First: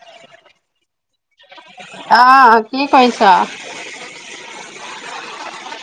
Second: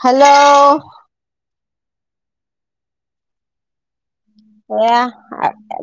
Hello অহ কি কৰিছ। এয়া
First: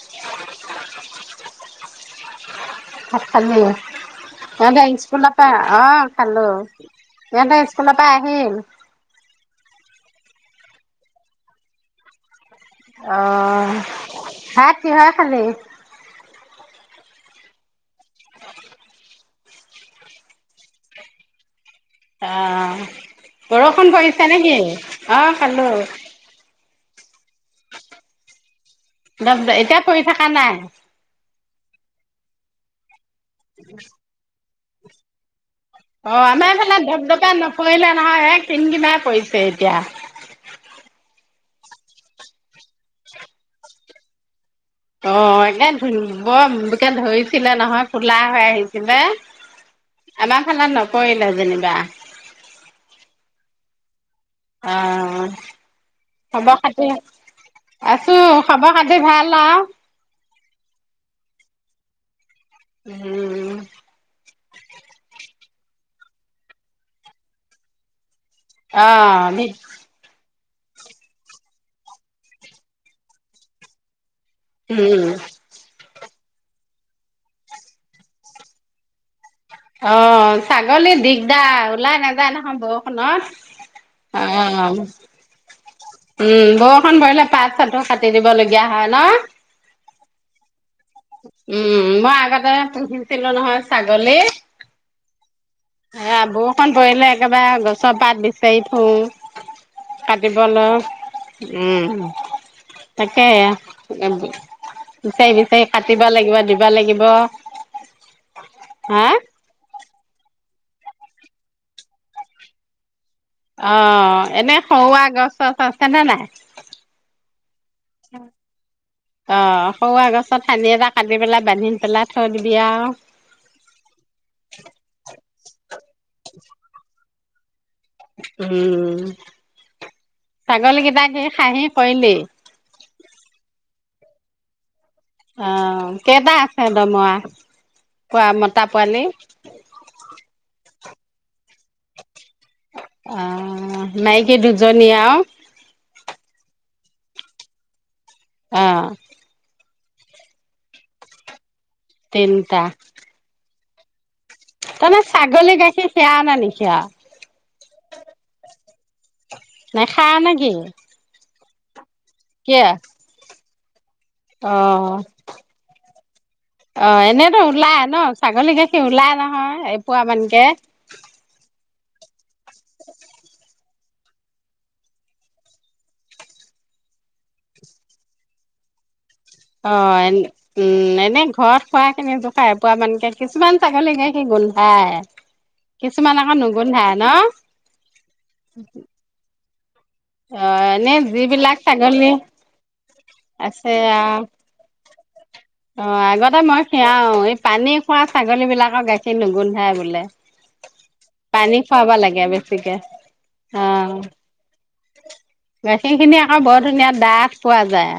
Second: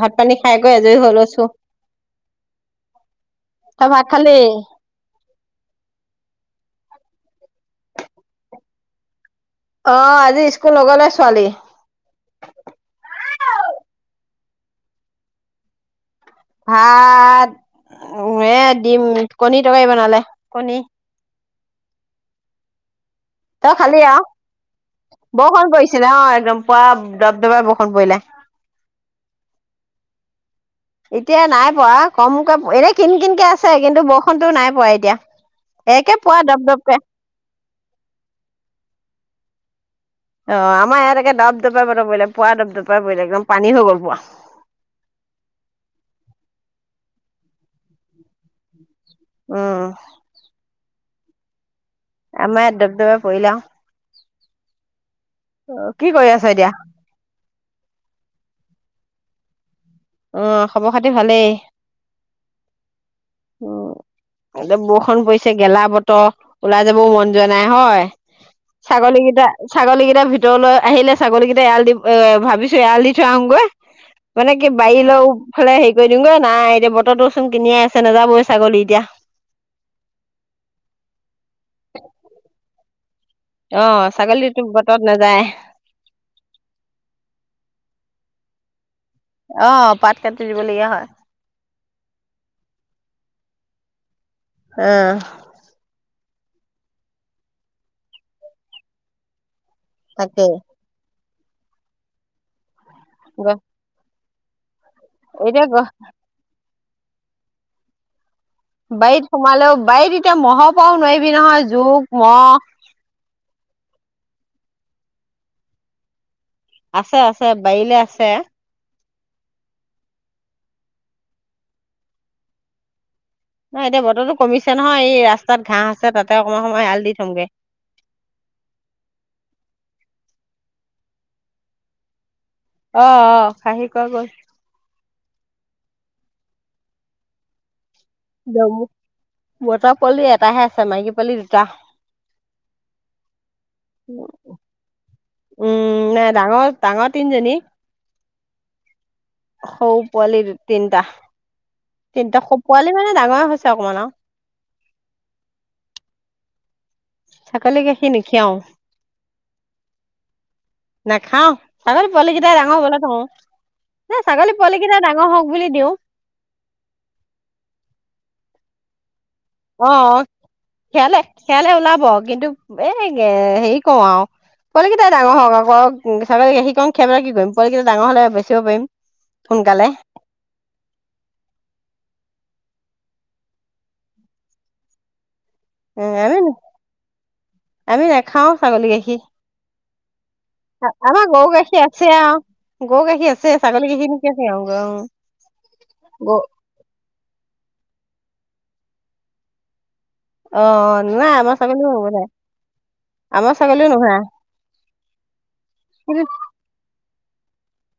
ভাত পানী খাইকৈ আজৰি হৈ লৈছোঁ। ভাত খালি অ' দে স্কুলৰ পৰা আহ খালোঁ‌। সিহঁ‌তে স্কুলৰ পৰা আহিল। আহ আজি স্কুল নগলে ছোৱালী অ শাক কিহয়ে খালি ভাত এ দিম কণী তৰকাৰী বনালে কণী আহ তই বৰষুণ খালি আৰু পৰিছে নেকি? অ খালো পোৱা দবদবা বষণ পৰিলে একম এতিয়া পৰি থকা নাই এতিয়া নাই পোৱা কম কাম এনে কিন কিনকে আছে কিন্তু বৰষুতো নাই পাই এদয়া [unintelligible] অ আমাৰ এইফালে দপ দপাই নপৰিলে নহয় এক কিনকিনাই পৰিছে তিয়া অ আমাৰ ইয়াত একে ডপ ডপাই ব বলে পুৱা দপ ডপাই বলে একদম পানী হৈ গ'ল পুৱা অ একে ধ বৰকে ধৰিছিলে নহয় খোলা হৈ আহিছিলে উম আমাৰ খানান ন পৰিলে যেনিবা আম এয়াত ডব ডবে পৰিলং অ অ কি কৰি আছা খবৰ এতিয়া? খাতি আছো খব খাতি ভাল আও? আহ খবৰ খাতি ভালেই। উম এ বৰষুণ পৰিছে গেলা বতৰ, ওলাই যাবও মন যোৱা নাই হয় ছাগলী আহ ভ গেইটা ছাগলীকেইটা ভিত ভিতৰলৈ আহিলে ছাগলীকেইটা এৰাল দি ভাবিছো এৰাল দি থৈ আহোগৈ মানে কি উম বাৰিলৈ ফালে গৈ দিউংগৈ নাই এতিয়া বতৰটোচোন কিনি ছে নেযাবই ছাগলী এতিয়া অ ছাগলী দিগদাৰ ওলাই নাযায় নহ'ব হল [unintelligible] ছাগলীতো অ বতৰত নাযায় উম বৰষণ ভৰিলে পাচ চাঠো কাটি দিব লাগিব দিয়া হয় ন অ পাত কাটি দিবলগীয়া হয় উম মই আগতে পুহিছিলো নহয় ছাগলী অ হে বৰষণ পৰিলে একেবাৰে গছৰ পাত বিচাৰি ফোং তাকে কাটিবলৈ উম। তাকে বিচাৰি এতিয়া বিচাৰি গ কাটিব লাগিব দিব। লাগিব। হা বাৱিত সোমালেও। বাৰীত এতিয়া মহৰ পৰাও নোৱাৰিবি নহয় জোক মহ অ এনে সৰুৱা গছ চছ আছেনে নাই আছে আছে বাৱিলে আছে অ সৰুৱা গছত থানি এটা কাটি পেলাই বান্ধি পেলাই থৈ দিবি আৰু নহ এতিয়া বতৰো কমিছে নহয় এই ৰাস্তাত ঘাঁহ আছে তাতে অকমান সময় এৱাল দি চুংগে উম ছাগলী কেইটাক খাহি কৱিলি অ অ খাহি কোৱা গল। আহ কেইটা আছে ডমৰা। জমু মতা পোৱালি এটাহে আছে। মাইকি পোৱালি দুটা। অ মাইকী দুজনী আও। উম নাই ডাঙৰ ডাঙৰ তিনিজনী। অহ। হও পোৱালি তিনটা। তিনটা পোৱালি মানে ডাঙৰ হৈছে চাকম ন তহঁতে ছাগলী গাখীৰ খিয়াঅ নে নিখিয়াঅ। ছাগলী গাখীৰ নিখিৱাও। নেখাৱ নে কি? খাওঁ। ছাগলী পোৱালি কিটা কিয় ডাঙৰ হবলে থও। অ দিওঁ আহ এনেতো ওলাই ন ছাগলী গাখী কি ওলাই নাহ অ খিয়ালে। খিয়ালে ওলাব কিন্তু। বেগ সেই। কওঁ আৰু পোৱালিকেইটাই ডাঙৰ হওঁক আ ক ছাগলী গাখীৰকন খিয়াই কেনে কি কৰিম পোৱালি কেইটা ডাঙৰ হলে বেচিব পাৰিম। অ সোনকালে এ উম এনেই ঘৰত খোৱা কে ক খাই পোৱা এপোৱা মানকে কিছুমান ছাগলী গাখী গোন্ধাই উ কিছুমান আকৌ আমি নুগোন্ধাই ন আমি নে খাওঁ ছাগলী গাখীৰ। অ এনে আমাৰ গৰু যিবিলাক গাখীৰ ছাগলী আছে আৰু গৰু গাখীৰ আছে ছাগলী গাখীৰ কিয় ক্ষীণ ক আহ গ অ আগতে মই খিৰাও এই পানী খোৱা ছাগলী বিলাকৰ গাখীৰ নুগোন্ধাই বোলে অ নাই আমাৰ পানী ছাগলীও খুৱাব নবনাই লাগে বেছিকে আমাৰ অ ছাগলীও নহয় গাখীৰ খিনি কিন্তু আকৌ বৰ ধুনীয়া ডাঠ পোৱা যায়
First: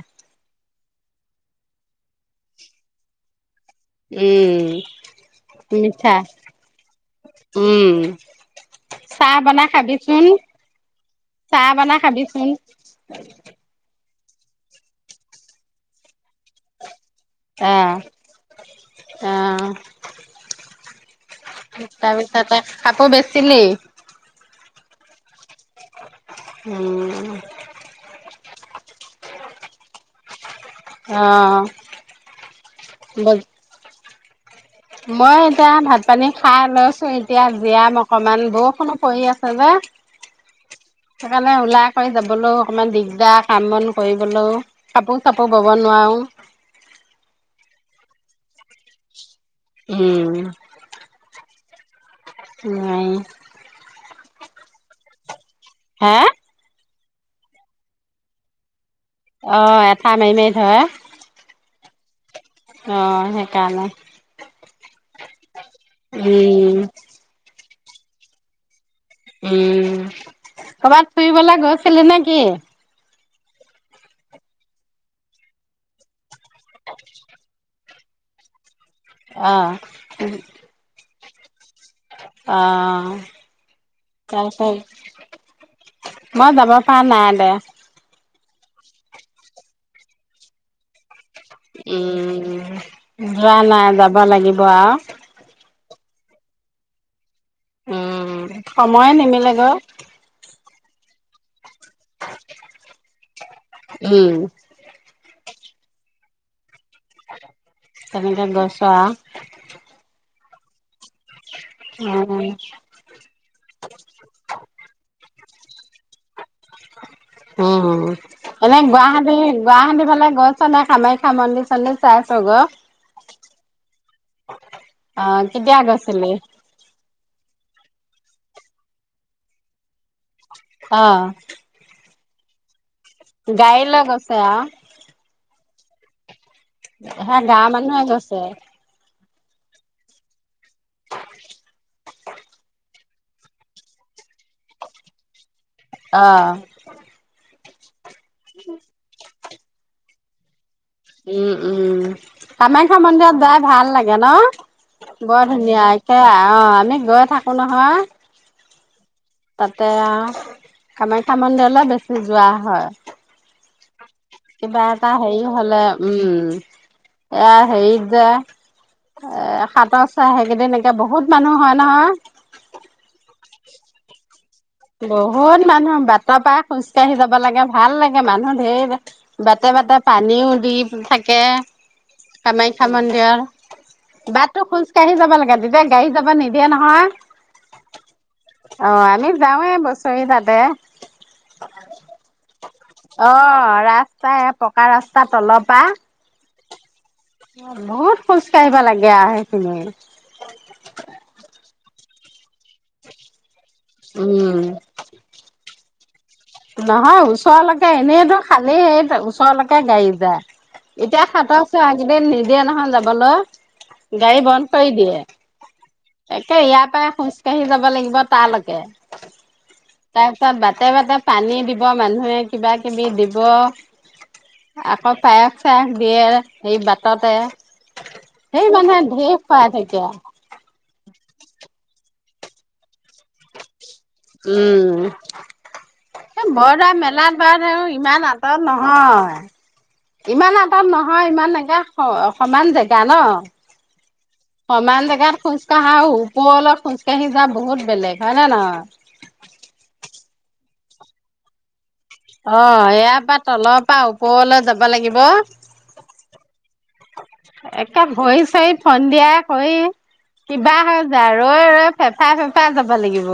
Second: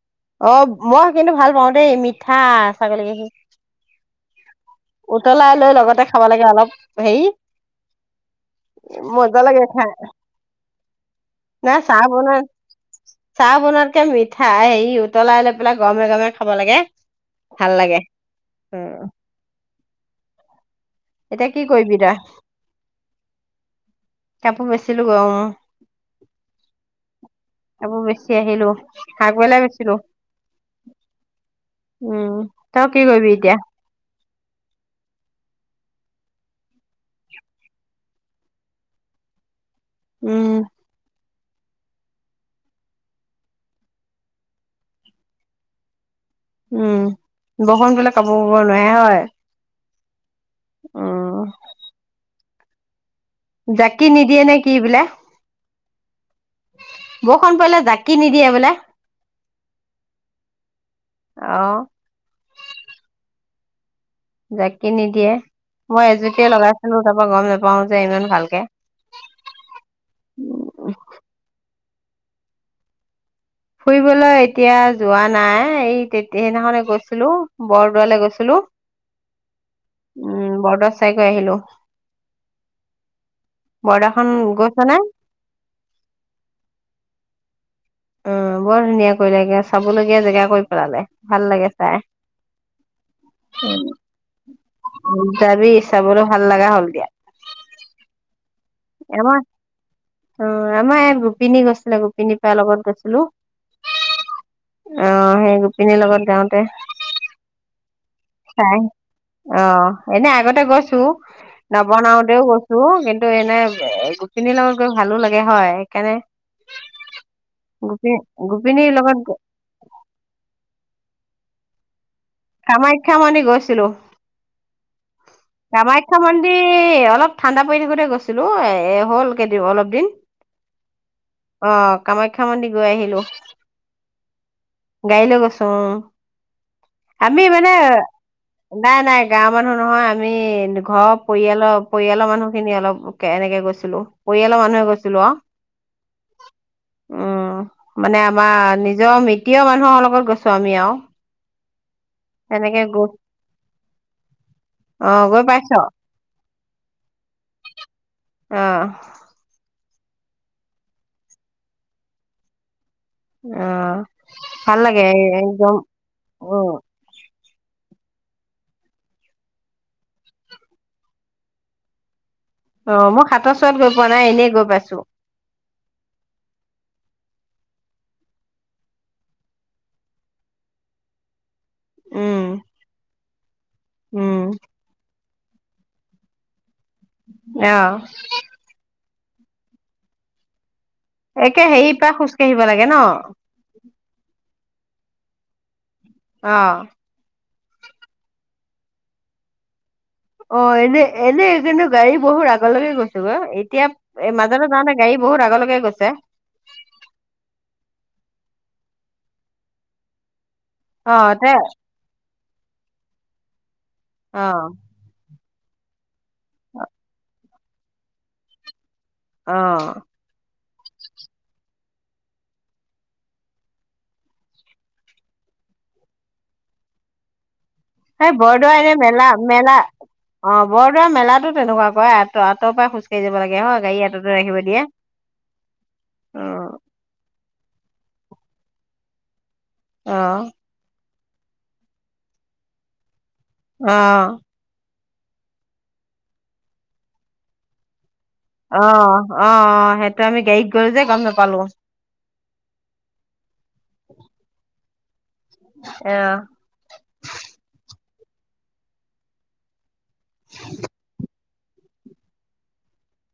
অ মই কিন্তু ভাল পাওঁ দেই মিঠা ছাগলী কেইখিন উম উতলাই লৈ লগতে মিঠা খাব লাগে অলপ হেৰি উম চাহ মজা লাগে বনাই খাই খাবিচোন নাই বনাই চাহ বনাত খাবিচোন চাহ বনোৱাতকে মিঠ উঠাই এই উতলাই লৈ পেলাই গৰমে গৰমে খাব লাগে ভাল অ লাগে উম এতিয়া কি কৰিবি তই তাৰ পিছতে কাপোৰ বেচিলি কাপোৰ বেচিলো অহ উম আকৌ বেচি আহিলো আগবেলাই বেচো উম তই কি কৰিবি অ এতিয়া মই এতিয়া ভাত পানী খাই লৈছো এতিয়া জীয়াম অকমান বৰষুণো পৰি আছে যে উম সেইকাৰণে ওলাই কৰি যাবলৈও অকণমান দিগদাৰ কাম বন কৰিবলৈও কাপোৰ চাপোৰ বব নোৱাৰোঁ উম বৰষুণ পৰিলে কাপোৰ ব নোৱাৰে হয় উম আহ নোৱাৰি জাকি নিদিয়ে নে কি বোলে হে বৰষুণ পৰিলে জাকি নিদিয়ে বোলে অ এটা মাৰি মাৰি ধয় অ' অ সেইকাৰণে জাকি নিদিয়ে মই এজুতিয়ে উম লগাইছিলো তাৰাপা গম নাপাওঁ পাওঁ যে ইমান ভালকে উম কৰ'বাত ফুৰিবলৈ গছ উঠিছে নেকি ফুৰিবলৈ এতিয়া যোৱা নাই এই তে সেইদিনাখনে গৈছিলো বৰদোৱালৈ গৈছিলো আহ উ চাইকৈ আহিলো আহ বৰদোৱাখন তাৰ গৈছ নে পিছত মই যাব প নাই দে অ বৰ ধুনীয়া কৰিলেগে চাবলগীয়া জেগা কৈ পেলালে ভাল লাগে চাই উম যোৱা নাই যাব লাগিব আও চাবলে ভাল লগা হ'ল দিয়া উম। সময়ে আমাৰ নিমিলে গৈ অ আমাৰ ইয়। গোপিনী গৈছিলে গোপিনী পাৰ লগত গৈছিলো উম অহ। সেই গোপিনীৰ লগত যাওঁতে। তেনেকে চাই গৈছো অ এনে আগতে। তে গছো। নব আৰু উম নওতেও গৈছো কিন্তু এনে গোখিনি লগত গৈ ভালো লাগে। গে হয় সেইকাৰণে। উম গোপি এনেই গোপিনীৰ লগত গুৱাহাটী গুৱাহাটী ফালে গৈছ নে খাম। মন্দি চণ্ডী। কামাখ্যা মন্দি গৈছিলো। অ কেতিয়া কামাখ্যা গৈছিলি মন্দিৰ অলপ। ঠাণ্ডা পৰি থাকোতে গৈছিলো এ হ'ল কেইদিন অলপ দিন। অহ অ কামাখ্যা মন্দি। গাই লৈ গৈচ আও। অহ আমি গাঁৱৰ মানে মানুহে গৈছে নাই নাই। গাঁৱৰ মানুহ নহয় আমি ঘৰৰ পৰিয়ালৰ পৰিয়ালৰ মানুহ খিনি অলপ এনেকে গৈছিলো পৰিয়ালৰ মানুহে গৈছিলো। অ অহ মানে আমাৰ নিজৰ মৃত। তিয়া মানুহৰ লগত গছো আমি আও উম, উম কামাখ্যা গৈ মন্দিৰত যাই ভাল লাগে ন অ গৈ বৰ পাইছ ধুনীয়া একে অ আমি গৈ থাকো নহয়। অ তাতে কামাখ্যা মন্দিৰলৈ বেছি যোৱা হয়। অহ কিবা এটা হে হলে উম অ এয়া হেৰিত যে এ সাতৰ চাই সেইকেইদ এনেকে বহুত মানুহ হয় নহয়। অ মোক সাতৰ চৰত গৈ পোৱা নাই এনেই গৈ। পাইছো বহুত মানুহৰ বাটৰ পৰা খোজ কঢ়ি যাব। লাগে ভাল লাগে মানুহ ঢেৰ বাটে বাটে পানীও দি থাকে। উম কামাখ্যা মন্দিৰ। উম বাটটো খোজ কাঢ়ি যাব লাগে। গাড়ীত যাব নিদিয় নয় অ অ অ যাওঁৱে বছৰি তাতে একে হেৰি পৰা খোজ কাঢ়িব লাগে ন তাই পকা ৰাস্তাৰ তলপা আহ বহুত খোজ কাঢ়িব লাগে সেইখিনি অ এনে এনেনে গাড়ী বহু ৰা আগলৈকে গৈছো গ এতিয়া উম মাজতে যা নে গাড়ী বহুত আগলৈকে গৈছে নহয় ওচৰলৈকে এনেইটো খালেই ওচৰলৈকে গাড়ী যায় অ এতিয়া তে সাতৰ আছো আগেইদিন নি দিয়া নহয় যাবলৈ অ গাই বন কৰি দিয়ে তাকে ইয়া পৰাই কঢ়ি যাব লাগিব তালৈকে অ তাতে বাতে পানী দিব মানুহে কিবা কিবি দিব আকৌ পায়স চায়স দিয়ে সেই বাটতে এই সেই বৰদোৱা এনে মানে মেলা ঢেৰ খুৱাই মেলা থাকে। অ বৰদোৱা মেলাতো তেনেকুৱা কয় ত আঁৰ খোজকাঢ় যাব লাগে হ গাড়ী আঁতৰতে ৰাখিব দিয়ে উম অ এ বৰদোৱা মেলাত বাৰ আৰু ইমান আঁতৰত অ নহয় ইমান আটাত নহয় নয় ইমান এনেকা সমান জেগা ন অঁ ইমান জেগাত খোজকাঢ়া আৰু ওপৰলৈত খোজকাঢ়ি যা বহুত বেলেগ হয় নে নহয়? অ অ অ সেই মি গাইত গ যে গম নাপালো অ ইয়াৰ পৰা তলৰ পৰা ওপৰলৈ যাব লাগিব আহ এ ভৰি চৰিত সন্ধিয়া কৰি কিবা হয় যায় আৰু ৰৈ ৰৈ ফেফাই ফেফাই যাব লাগিব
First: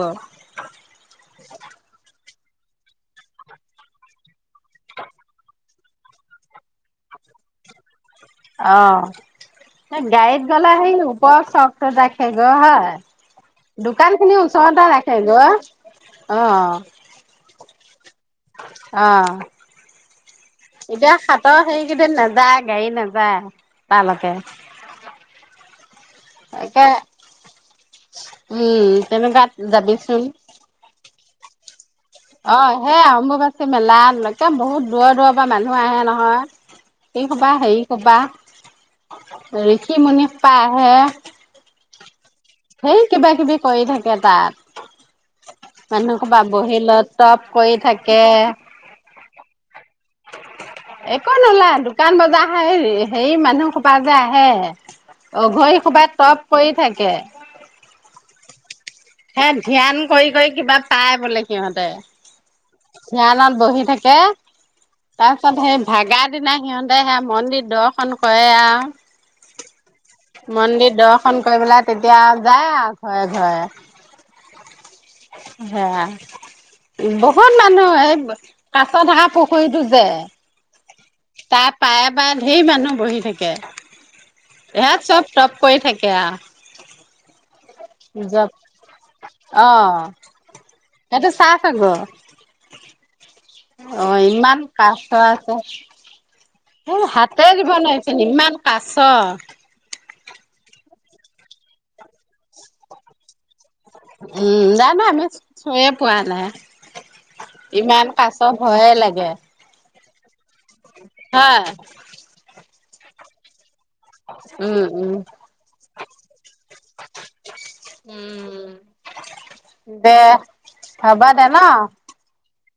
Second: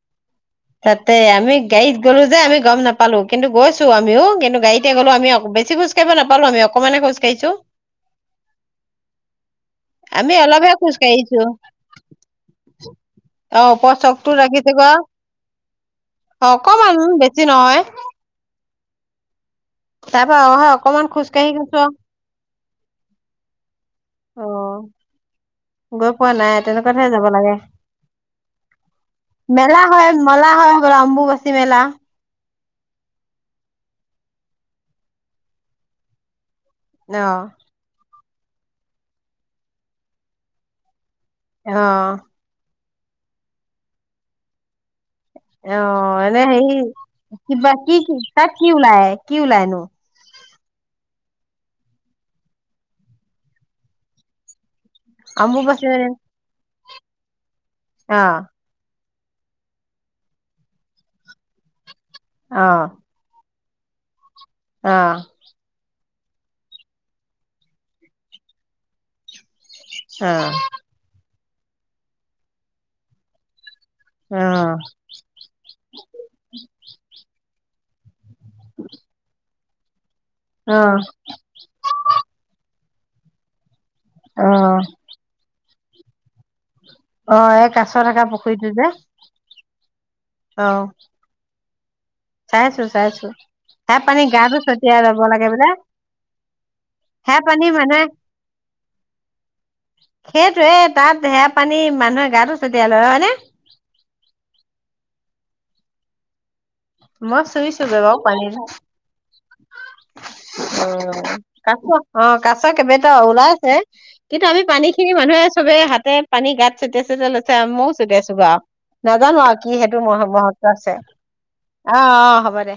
তাতে আমি গাইত গলো যে আমি গম নাপালো কিন্তু গৈছো আমিও কিন্তু গাড়ীতে গলো আমি বেছি খোজাঢ়িব নাপালো আমি অকমান খোজ কাঢ়ছো অহঁ গাড়ীত গলো অলপহে সি খোজ ওপৰ কাঢ়িছো চক ৰাখেগ হয় অ ওপৰ দোকান চকটো খিনি ৰাখিছো গ ওচৰতে ৰাখেগৈ অহ। অকমান বেছি নহয় অ। তাৰপ অহ অকমান খোজকাঢ়ি গৈছো। গাড়ি নেযায়। তালৈকে। অ গৈ পোৱা নাই একে তেনেকুৱাতেহে যাব লাগে উম, তেনেকুৱাত মেলা হয় যাবিচোন। মেলা হয় হ আম্বুছে। মেলা। অ সেই অম্বুবাচী মেলাত বহুত দূৰৰ দূৰৰ পৰা মানুহ আহে নহয়। অ এই কবা সেৰি কবা। ঋষি মুনি হোপা আহে। অহ সেই কিবা কিবি কৰি থাকে তাত। অ মানুহ সোপা এনে হেৰি বহি লৈ টপ কৰি কিবা কি কি থাকে তাত কি ওলাই হয়। কি ওলাইনোঢ়। একো নোলাই দোকান বজাৰ হ হেৰি মানুহ হোপা যে আহে। অ ঘৰি অম্বুবাচী হোপাই চপ কৰি থাকে। কে। অহ হে ধ্যান কৰি কৰি কিবা পাই বোলে সিহঁতে। অহ। ধ্যানত বহি থাকে। তাৰপিছত সেই। ভাগাৰ দিনা সিহঁতে সে মন্দিৰ দৰ্শন কৰে আৰু। মন্দিৰ দৰ্শন। ফোন কৰি পেলাই তেতিয়া যায় আৰু ঘৰে ঘৰে। অহ। সেয়াই অহ। বহুত মানুহ এই কাছত ধাকা পুখুৰীটো যে। অ অ তাৰ পায় পায় ধেৰি মানুহ। বহি থাকে। অ এইয়াত চব চব। কৰি থাকে আও। অ এক। অ অ সেইহটো চাফ। চাই। চাইছো চাইছো সেয়া অ পানী গাটো ইমান ছটিয়াই কাচ লব লাগে আছে বোলে সেয়া হাতে পানী দিব মানুহে নোৱাৰিছিল ইমান কাছ। সেইটোোৱয়ে তাত ধেৰা পানী মানুহে গাটো ছটিয়াই লয় হয়নে উম ন ন আমি চয়ে পোৱালাই মই চুইছোগৈ ইমান বাৰু কাছ পানীটো ভয়ে লাগে অ হয় কাছ অ কাছ কেইবটা ওলাই আছে কিন্তু আমি পানী উম খিনি উম মানুহে চবে হাতে পানী গাত ছটিয়াই চটিয়াই লৈছে ময়ও ছটিয়াইছো গা উম নাজানো আৰু কি সেইটো দে মহত্ব আছে হ'ব দে ন অহ অ হ'ব দে